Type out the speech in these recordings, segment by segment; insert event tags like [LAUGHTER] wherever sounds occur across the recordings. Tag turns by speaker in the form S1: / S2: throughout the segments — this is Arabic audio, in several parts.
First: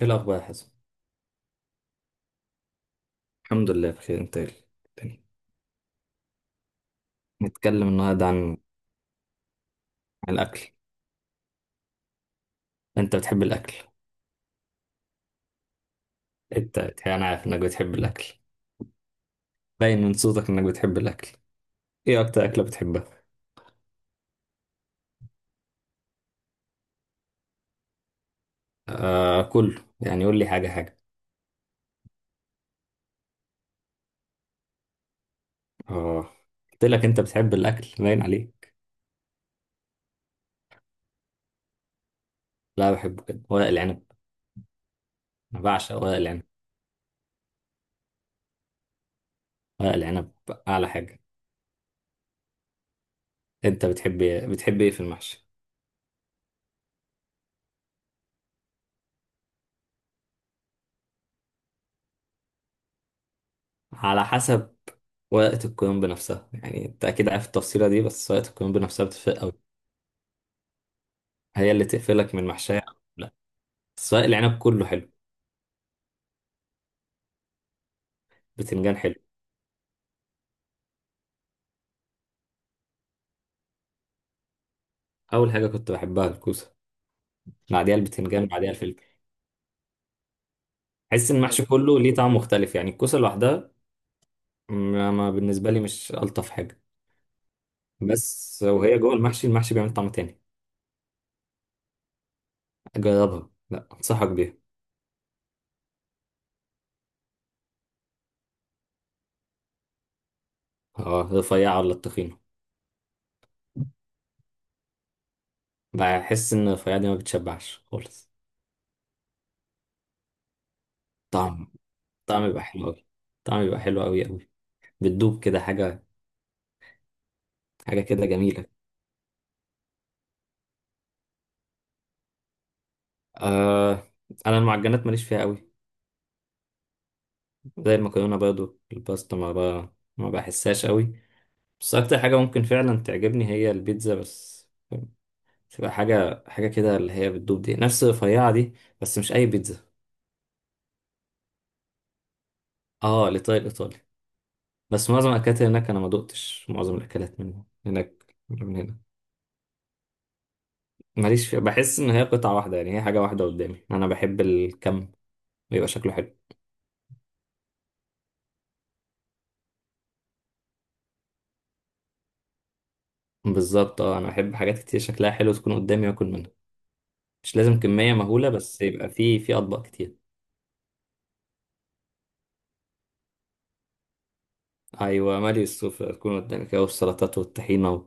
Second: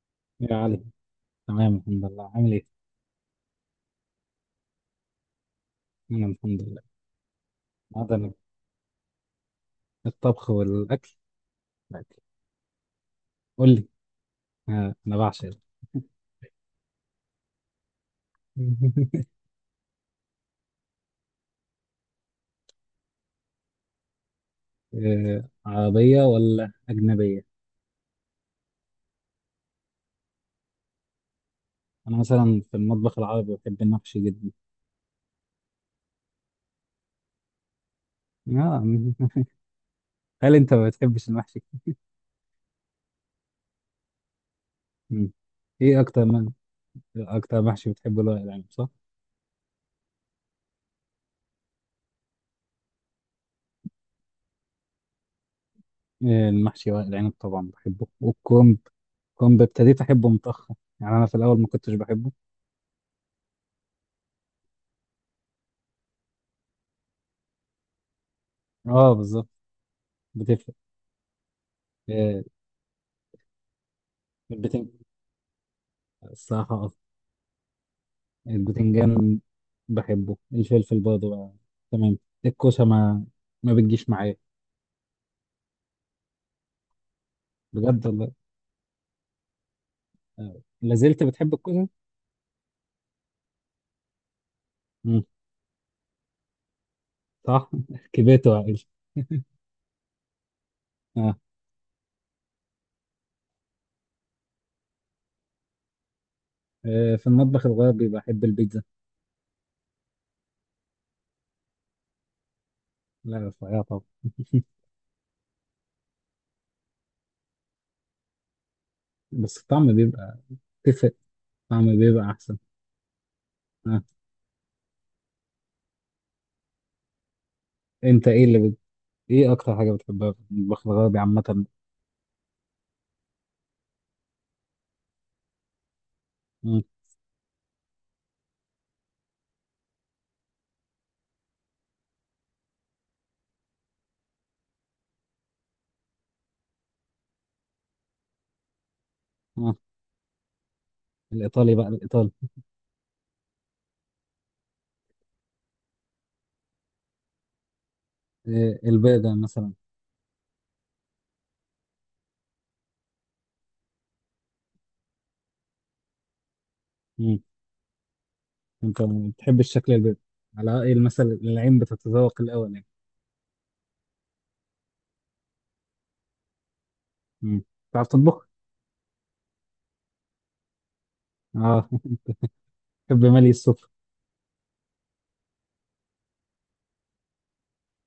S1: ايه الاخبار يا
S2: يا
S1: حسن؟
S2: علي، تمام الحمد لله. عامل ايه؟
S1: الحمد لله بخير، انت إيه تاني؟
S2: انا الحمد لله.
S1: نتكلم النهارده
S2: هذا
S1: عن
S2: الطبخ
S1: الاكل.
S2: والاكل. الأكل.
S1: انت بتحب
S2: قول
S1: الاكل؟
S2: لي. آه، انا بعشق ده.
S1: انت انا عارف انك بتحب الاكل،
S2: [LAUGHS]
S1: باين من صوتك انك بتحب الاكل. ايه اكتر اكله بتحبها؟
S2: آه، عربيه ولا اجنبيه؟
S1: آه كله، يعني قول لي حاجه حاجه.
S2: انا مثلا في المطبخ العربي بحب المحشي جدا.
S1: اه قلت لك، انت بتحب الاكل باين عليه.
S2: آه. [LAUGHS] هل انت ما بتحبش المحشي؟
S1: لا بحبه، كده ورق العنب.
S2: مم.
S1: انا بعشق
S2: ايه
S1: ورق العنب.
S2: اكتر محشي بتحبه، ورق العنب صح؟
S1: ورق العنب اعلى حاجه. انت بتحب إيه؟ بتحب ايه في المحشي؟
S2: آه، المحشي ورق العنب طبعا بحبه والكرنب. كرنب ابتديت احبه متاخر، يعني انا في الاول ما كنتش بحبه.
S1: على حسب ورقه الكرنب نفسها، يعني انت اكيد عارف التفصيله دي، بس ورقه الكرنب نفسها
S2: اه بالظبط.
S1: بتفرق.
S2: بتفرق.
S1: هي اللي تقفلك
S2: آه،
S1: من محشية. لا، سواء العنب كله
S2: بتنجح
S1: حلو.
S2: الصراحه.
S1: بتنجان حلو.
S2: البتنجان بحبه، الفلفل برضه بقى. تمام. الكوسة ما بتجيش معايا.
S1: أول حاجة كنت بحبها الكوسة، بعديها
S2: بجد والله.
S1: البتنجان، بعديها الفلفل.
S2: آه، لازلت
S1: أحس إن
S2: بتحب
S1: المحشي
S2: الكوسة؟
S1: كله ليه طعم مختلف، يعني الكوسة لوحدها ما
S2: مم.
S1: ما بالنسبة لي مش ألطف حاجة.
S2: صح. [LAUGHS] كبرت
S1: بس
S2: وعقلت.
S1: وهي جوه المحشي بيعمل طعم تاني.
S2: آه.
S1: جربها، لا أنصحك بيها.
S2: آه، في المطبخ الغربي بحب البيتزا.
S1: اه، رفيعة ولا التخينة؟
S2: لا رفيعة طبعا. [LAUGHS]
S1: بحس إن الرفيعة دي ما بتشبعش خالص.
S2: بس الطعم بيبقى. تفرق.
S1: طعم
S2: الطعم بيبقى
S1: طعم
S2: أحسن.
S1: يبقى حلو أوي. طعم يبقى
S2: آه.
S1: حلو أوي أوي. بتدوب كده حاجة، حاجة كده
S2: أنت إيه اللي
S1: جميلة.
S2: بت... إيه أكتر حاجة بتحبها في المطبخ الغربي عامة؟
S1: آه أنا المعجنات ماليش فيها أوي.
S2: مم.
S1: زي المكرونة برضو، الباستا ما بحسهاش قوي. بس أكتر حاجة ممكن فعلا تعجبني هي البيتزا، بس تبقى حاجة، حاجة كده اللي هي بتدوب دي، نفس الرفيعة دي. بس مش أي
S2: آه.
S1: بيتزا.
S2: الإيطالي بقى الإيطالي.
S1: اه الإيطالي، الإيطالي. بس معظم الأكلات اللي هناك أنا ما دقتش، معظم الأكلات من هناك من
S2: آه.
S1: هنا
S2: البرجر مثلا.
S1: ماليش فيها. بحس إن هي قطعة واحدة، يعني هي حاجة واحدة قدامي. أنا بحب الكم، بيبقى شكله حلو.
S2: انت ما بتحبش شكل البيض، على ايه المثل، العين بتتذوق الاول يعني.
S1: بالظبط، اه أنا بحب حاجات كتير شكلها حلو تكون قدامي وآكل منها. مش
S2: مم.
S1: لازم
S2: بتعرف
S1: كمية
S2: تطبخ.
S1: مهولة، بس يبقى في أطباق كتير.
S2: اه. [LAUGHS] بحب مالي السفرة.
S1: ايوه، مالي السفرة تكون قدامك، أهو السلطات والطحينة و...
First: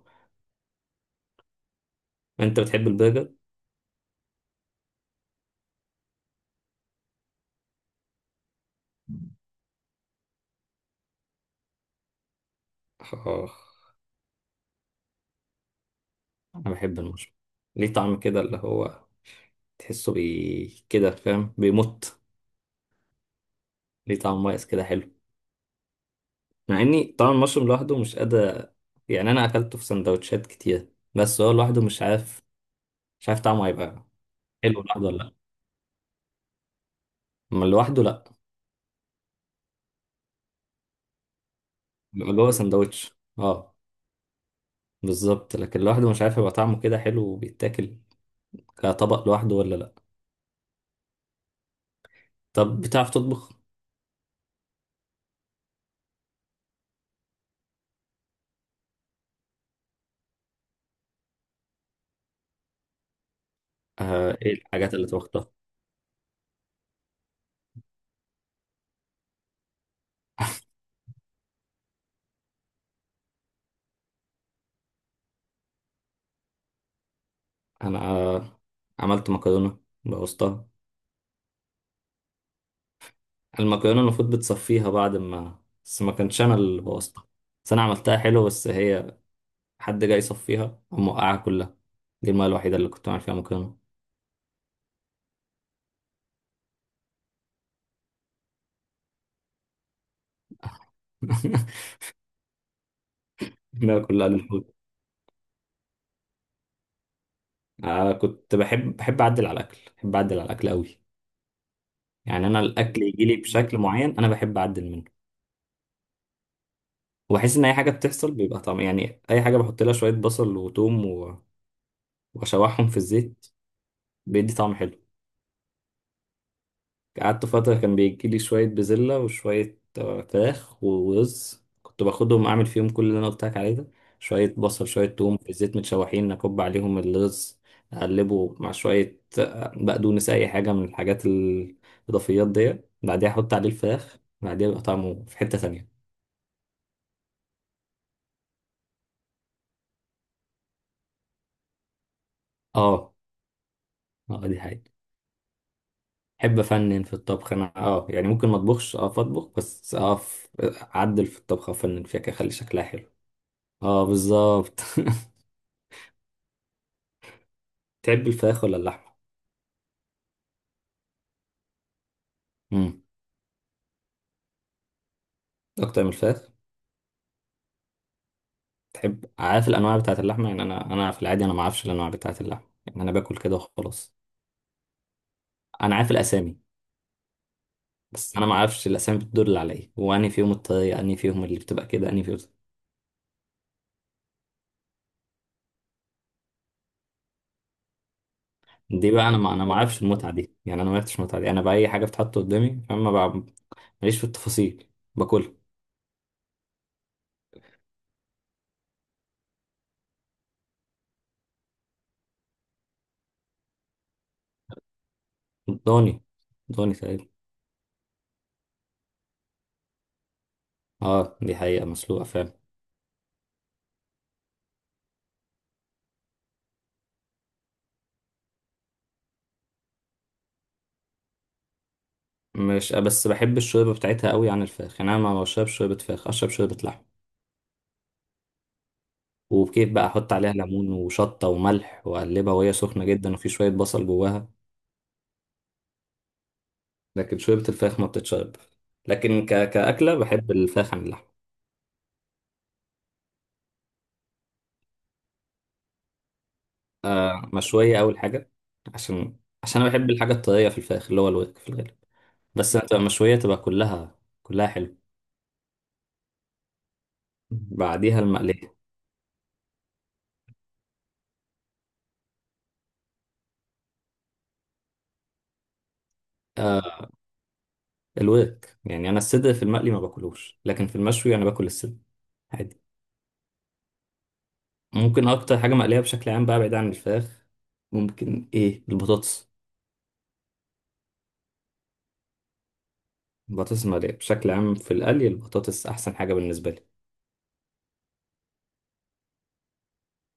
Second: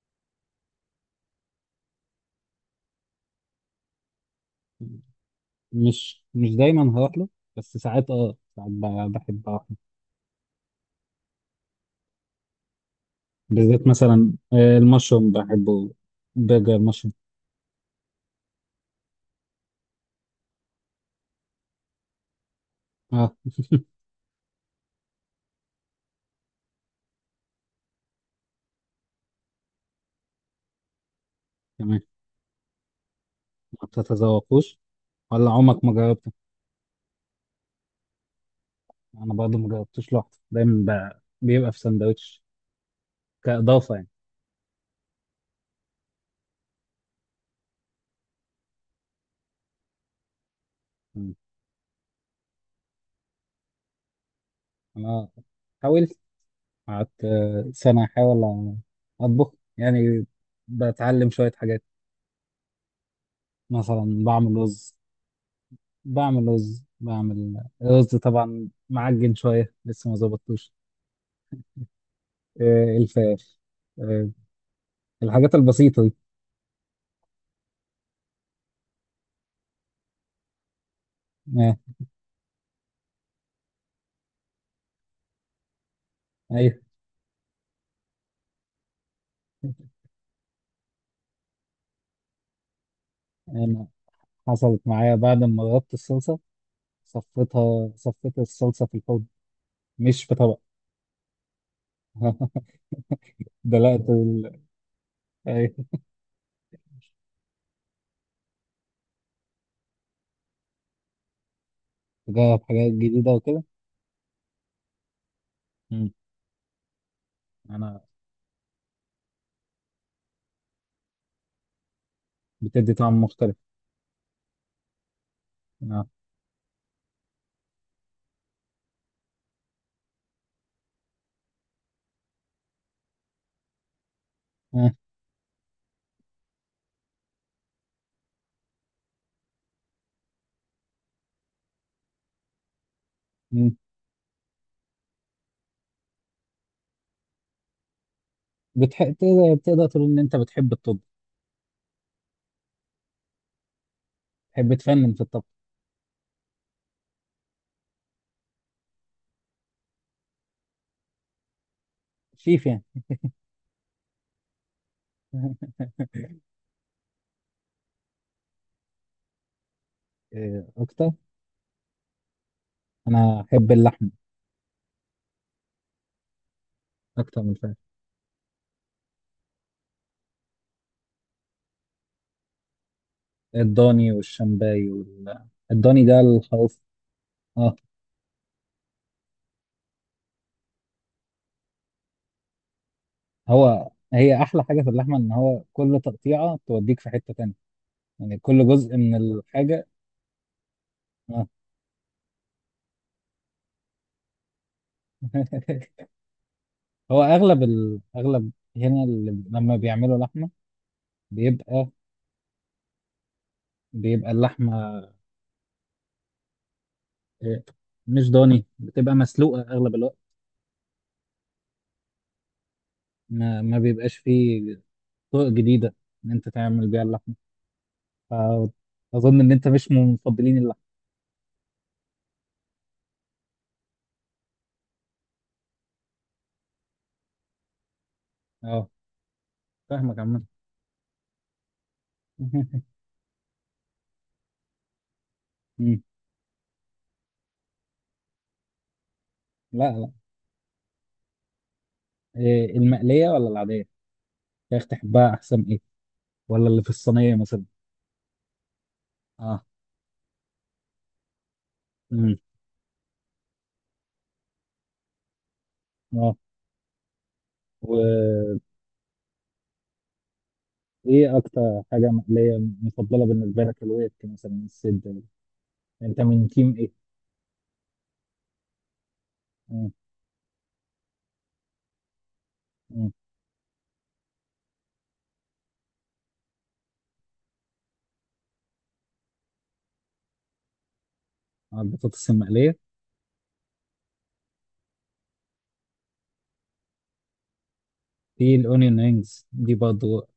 S1: انت بتحب البرجر؟
S2: مش دايما هروح له. بس ساعات بحب اروح له.
S1: آه،
S2: بالذات مثلا المشروم بحبه،
S1: انا
S2: برجر
S1: بحب
S2: المشروم.
S1: المشروم. ليه طعم كده، اللي هو تحسه بي كده، فاهم، بيمط.
S2: اه.
S1: ليه طعم مميز كده حلو، مع اني طعم المشروم لوحده مش قادر. يعني انا اكلته في سندوتشات كتير، بس هو لوحده
S2: تمام.
S1: مش عارف. مش عارف طعمه
S2: ما
S1: هيبقى
S2: بتتذوقوش،
S1: حلو لوحده ولا لا.
S2: ولا عمرك ما جربته.
S1: اما لوحده لا.
S2: انا برضه ما جربتوش لوحده دايما. ب- بيبقى في
S1: بيبقى
S2: سندوتش،
S1: جوه سندوتش. اه
S2: كاضافه يعني.
S1: بالظبط، لكن لوحده مش عارف هيبقى طعمه كده حلو وبيتاكل كطبق لوحده ولا لا.
S2: مم.
S1: طب بتعرف تطبخ؟
S2: انا حاولت. قعدت سنة أحاول أطبخ يعني. بتعلم شوية حاجات، مثلا
S1: ايه
S2: بعمل
S1: الحاجات
S2: رز.
S1: اللي توخطها؟
S2: بعمل رز طبعا، معجن شوية لسه ما ظبطتوش. الفراخ. آه، الحاجات البسيطة دي.
S1: انا عملت مكرونه، بوظتها.
S2: آه،
S1: المكرونه المفروض بتصفيها بعد ما... بس ما كانش انا
S2: أيوه.
S1: اللي بوظتها، بس انا عملتها حلو، بس هي حد جاي يصفيها قام وقعها كلها. دي المره الوحيده اللي كنت بعمل فيها مكرونه.
S2: أنا حصلت معايا بعد ما غطت الصلصة. صفيت الصلصة في الحوض، مش في طبق.
S1: [LAUGHS]
S2: [LAUGHS]
S1: المرة
S2: دلقت
S1: كلها
S2: ال...
S1: للحوت.
S2: أيوه.
S1: آه كنت بحب اعدل على الاكل، بحب اعدل على الاكل قوي. يعني انا
S2: بجرب حاجات
S1: الاكل يجي
S2: جديدة
S1: لي
S2: وكده.
S1: بشكل معين، انا بحب اعدل منه.
S2: مم.
S1: وبحس ان اي حاجه
S2: أنا.
S1: بتحصل بيبقى طعم، يعني اي حاجه بحط لها شويه بصل وتوم واشوحهم
S2: بتدي
S1: في
S2: طعم
S1: الزيت،
S2: مختلف.
S1: بيدي طعم حلو.
S2: آه.
S1: قعدت فترة كان بيجيلي شوية بزلة وشوية فراخ ورز، كنت باخدهم أعمل فيهم كل اللي أنا قلت لك عليه ده. شوية بصل،
S2: آه.
S1: شوية توم في الزيت متشوحين، أكب عليهم الرز، أقلبه مع شوية بقدونس، أي حاجة من الحاجات الإضافيات دي. بعديها أحط عليه الفراخ، بعديها يبقى طعمه في حتة تانية.
S2: بتح... تقدر تقول ان انت بتحب الطب.
S1: آه، آه دي
S2: تحب
S1: حقيقة.
S2: تفنن في الطبخ.
S1: أحب أفنن في الطبخ أنا، يعني ممكن ما أطبخش، أطبخ بس، أعدل في الطبخة، أفنن فيها كده، أخلي
S2: شيف يعني.
S1: شكلها حلو. آه بالظبط. [LAUGHS]
S2: [LAUGHS]
S1: تحب الفراخ ولا اللحمة؟
S2: إيه اكتر.
S1: امم
S2: انا احب اللحم
S1: أكتر من الفراخ.
S2: اكتر من الفراخ.
S1: تحب، عارف الأنواع بتاعة اللحمة؟ يعني أنا في العادي أنا ما أعرفش الأنواع بتاعة اللحمة، يعني أنا باكل كده
S2: الضاني
S1: وخلاص.
S2: والشمباي وال...
S1: أنا
S2: الضاني
S1: عارف
S2: ده
S1: الأسامي،
S2: الخروف. اه.
S1: بس أنا ما أعرفش الأسامي بتدل على إيه، وأني فيهم الطريقة، أني فيهم اللي بتبقى كده، أني فيهم.
S2: هي احلى حاجه في اللحمه، ان هو كل تقطيعه توديك في حته تانية. يعني كل جزء
S1: دي
S2: من
S1: بقى أنا، ما
S2: الحاجه.
S1: أعرفش المتعة دي، يعني أنا ما عرفتش المتعة
S2: آه.
S1: دي. أنا بقى أي حاجة بتتحط قدامي، فاهم، ما بقى ماليش في التفاصيل، باكلها.
S2: [LAUGHS] هو اغلب هنا، اللي لما بيعملوا لحمه بيبقى بيبقى اللحمه.
S1: ضاني، ضاني تقريبا.
S2: إيه، مش ضاني، بتبقى مسلوقه اغلب الوقت.
S1: أه دي حقيقة، مسلوقة فعلا.
S2: ما بيبقاش فيه طرق جديدة إن أنت تعمل بيها اللحمة. فأظن إن أنت مش من مفضلين اللحمة.
S1: مش بس بحب الشوربة بتاعتها قوي عن الفراخ، يعني أنا ما بشربش شوربة فراخ، أشرب شوربة لحمة.
S2: أه،
S1: وكيف بقى،
S2: فاهمك
S1: احط
S2: عامة.
S1: عليها ليمون وشطة وملح واقلبها وهي
S2: [LAUGHS]
S1: سخنة جدا، وفي شوية بصل جواها.
S2: مم.
S1: لكن شوربة الفراخ ما بتتشرب. لكن
S2: لا لا.
S1: كأكلة بحب الفراخ عن اللحمة.
S2: إيه، المقلية ولا العادية؟ فراخ تحبها أحسن إيه؟ ولا اللي في الصينية
S1: آه
S2: مثلا؟
S1: مشوية أول حاجة، عشان
S2: أه.
S1: عشان أنا بحب الحاجة الطرية في الفراخ، اللي هو الورك في الغالب.
S2: مم.
S1: بس لما تبقى مشوية تبقى كلها، كلها حلو.
S2: أه.
S1: بعديها
S2: وإيه
S1: المقلية.
S2: أكتر حاجة مقلية مفضلة بالنسبة لك؟ الوقت مثلا السد. أنت من تيم إيه؟
S1: آه الورك، يعني أنا الصدر في
S2: مم.
S1: المقلي ما باكلوش، لكن في المشوي أنا باكل الصدر عادي.
S2: مم.
S1: ممكن أكتر حاجة مقلية بشكل عام بقى، بعيد عن الفراخ، ممكن إيه؟ البطاطس.
S2: آه، البطاطس المقلية.
S1: البطاطس مقلية بشكل عام، في القلي البطاطس أحسن حاجة بالنسبة لي.
S2: في الأونيون رينجز دي برضه،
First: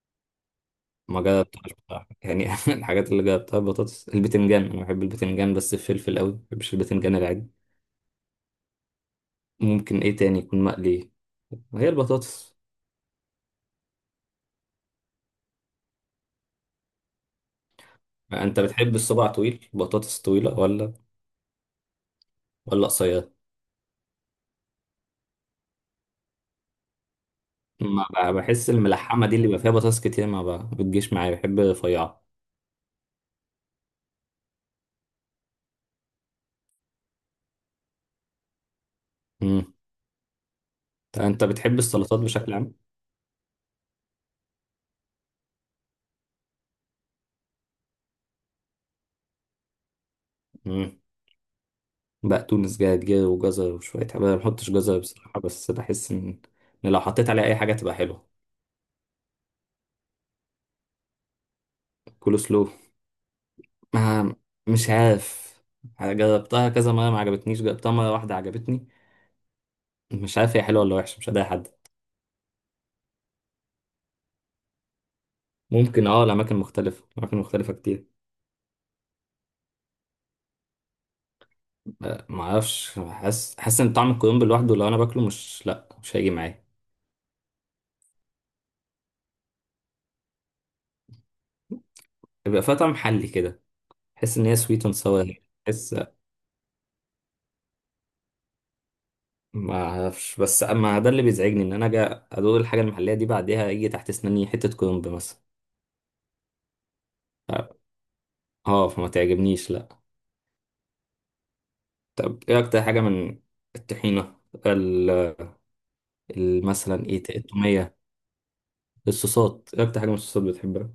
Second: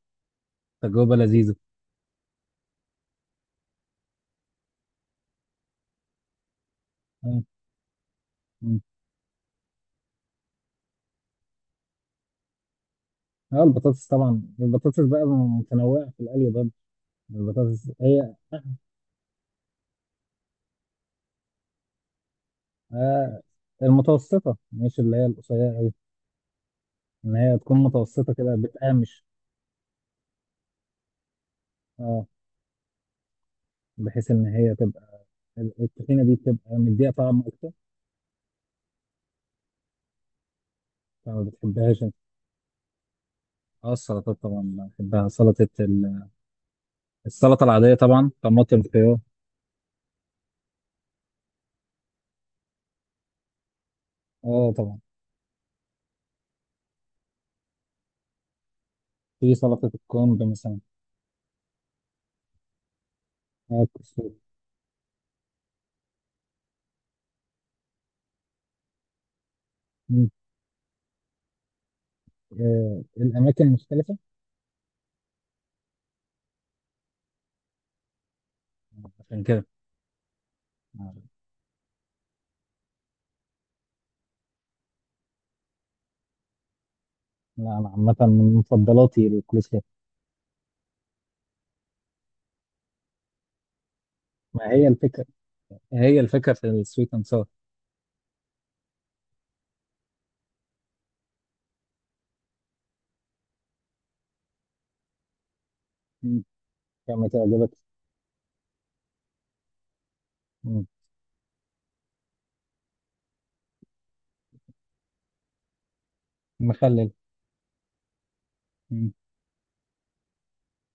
S2: تجربة
S1: ما
S2: لذيذة.
S1: جربتهاش بصراحة يعني. [LAUGHS] الحاجات اللي جربتها البطاطس، البتنجان، أنا بحب البتنجان بس الفلفل أوي، ما بحبش البتنجان
S2: مم.
S1: العادي.
S2: مم.
S1: ممكن إيه تاني يكون مقلي؟ هي البطاطس.
S2: اه البطاطس طبعا، البطاطس بقى متنوعة في القلي برضه. البطاطس هي
S1: أنت بتحب الصباع طويل، بطاطس طويلة ولا قصيرة؟
S2: آه المتوسطة، مش اللي هي القصيرة أوي. إن هي تكون
S1: ما
S2: متوسطة
S1: ب-
S2: كده
S1: بحس
S2: بتقامش.
S1: الملحمة دي اللي بيبقى فيها بطاطس كتير ما ب- بتجيش معايا، بحب رفيعة.
S2: اه، بحيث إن هي تبقى. الطحينة دي بتبقى مديها طعم أكتر.
S1: أمم. طب
S2: فما
S1: أنت بتحب
S2: بتحبهاش أنت.
S1: السلطات بشكل عام؟
S2: اه السلطات طبعا بحبها. سلطة ال... السلطة العادية، طبعا طماطم خيار.
S1: مم. بقدونس، جرجير، وجزر، وشوية حاجات. أنا ما بحطش
S2: اه طبعا.
S1: جزر بصراحة، بس بحس إن لو حطيت عليه أي حاجة تبقى حلوة.
S2: في سلطة الكرنب مثلا.
S1: كول سلو.
S2: اه الكسور.
S1: ما، مش عارف، جربتها كذا مرة ما عجبتنيش، جربتها مرة واحدة عجبتني.
S2: مم.
S1: مش عارف هي حلوة ولا وحشة، مش هداها حد.
S2: آه الأماكن المختلفة.
S1: ممكن، لأماكن مختلفة، أماكن مختلفة كتير.
S2: عشان كده. آه.
S1: ما أعرفش، حاسس إن طعم الكرنب لوحده لو أنا باكله مش، لأ مش هيجي معايا.
S2: لا، أنا عامة من مفضلاتي الكولسلو.
S1: بيبقى فيها طعم محلي كده. حس إن هي
S2: ما
S1: سويت
S2: هي
S1: أند
S2: الفكرة،
S1: ساور.
S2: هي الفكرة في السويت أند ساور.
S1: ما اعرفش، بس اما ده اللي بيزعجني ان انا اجي ادوق الحاجه المحليه دي، بعديها يجي تحت اسناني حته كرنب مثلا.
S2: كما تعجبك.
S1: اه فما تعجبنيش، لا.
S2: مم.
S1: طب ايه اكتر حاجه من الطحينه، ال- مثلا
S2: مخلل.
S1: ايه، التوميه؟
S2: مم.
S1: الصوصات، ايه اكتر حاجه من الصوصات بتحبها؟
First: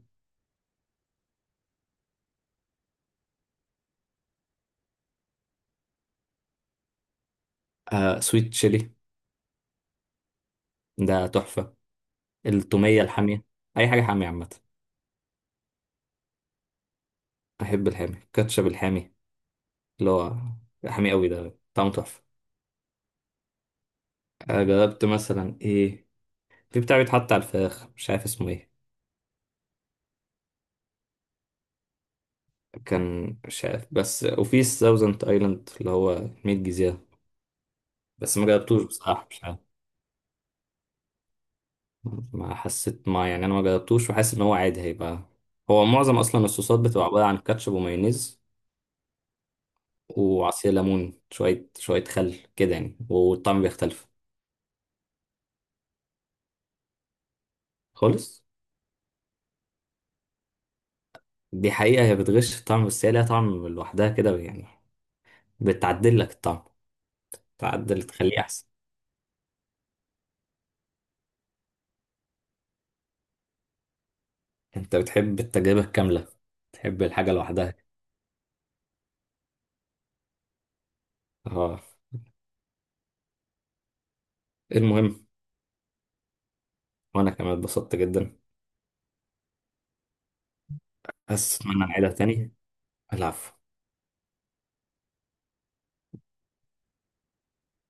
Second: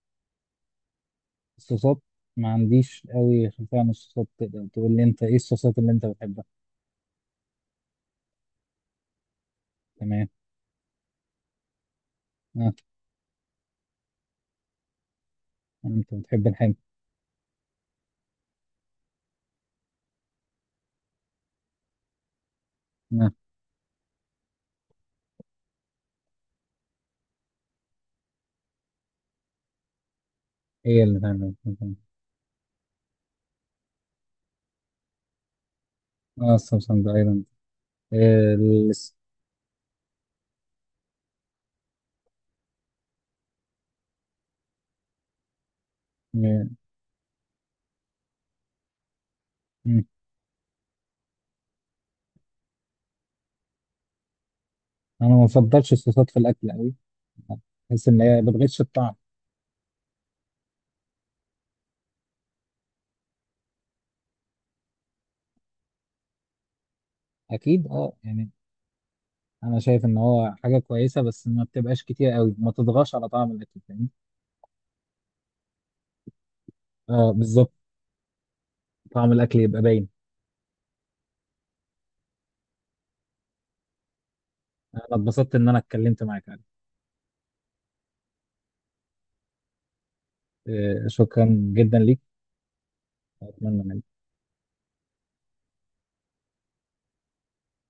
S2: الصوصات، ما عنديش قوي خلفية عن الصوصات. تقدر تقول لي انت ايه الصوصات اللي انت بتحبها؟
S1: آه سويت تشيلي،
S2: تمام.
S1: ده تحفه.
S2: اه.
S1: التوميه الحاميه. اي حاجه حاميه عامه.
S2: انت بتحب الحامي.
S1: احب الحامي، كاتشب الحامي اللي هو حامي قوي، ده طعمه تحفه.
S2: اه.
S1: جربت مثلا ايه، في بتاع بيتحط على الفراخ مش عارف اسمه ايه،
S2: ايه اللي بتحبه.
S1: كان مش عارف. بس وفي ساوزنت ايلاند اللي هو 100
S2: اه الصوصات
S1: جزيرة،
S2: ده ايضا.
S1: بس ما
S2: آه.
S1: جربتوش
S2: الس-.
S1: بصراحة، مش عارف ما حسيت، ما يعني انا ما جربتوش وحاسس ان هو عادي هيبقى. هو معظم اصلا
S2: آه.
S1: الصوصات بتبقى عبارة عن كاتشب ومايونيز
S2: مم.
S1: وعصير ليمون، شوية شوية خل كده يعني، والطعم بيختلف
S2: انا ما بفضلش الصوصات في الاكل قوي. بحس ان هي
S1: خالص.
S2: بتغش الطعم.
S1: دي حقيقة هي بتغش في الطعم، بس هي ليها طعم لوحدها كده يعني، بتعدل لك الطعم،
S2: اكيد
S1: تعدل
S2: اه
S1: تخليه
S2: يعني،
S1: احسن.
S2: انا شايف ان هو حاجه كويسه، بس ما بتبقاش كتير قوي، ما تضغطش على طعم الاكل، فاهم.
S1: انت بتحب التجربة الكاملة، تحب
S2: اه
S1: الحاجة
S2: بالظبط.
S1: لوحدها.
S2: طعم الاكل يبقى باين.
S1: اه.
S2: انا
S1: المهم،
S2: اتبسطت ان انا اتكلمت معاك.
S1: وانا كمان اتبسطت جدا،
S2: آه، شكرا
S1: بس اتمنى
S2: جدا
S1: نعيدها
S2: ليك.
S1: تاني. العب.
S2: أتمنى.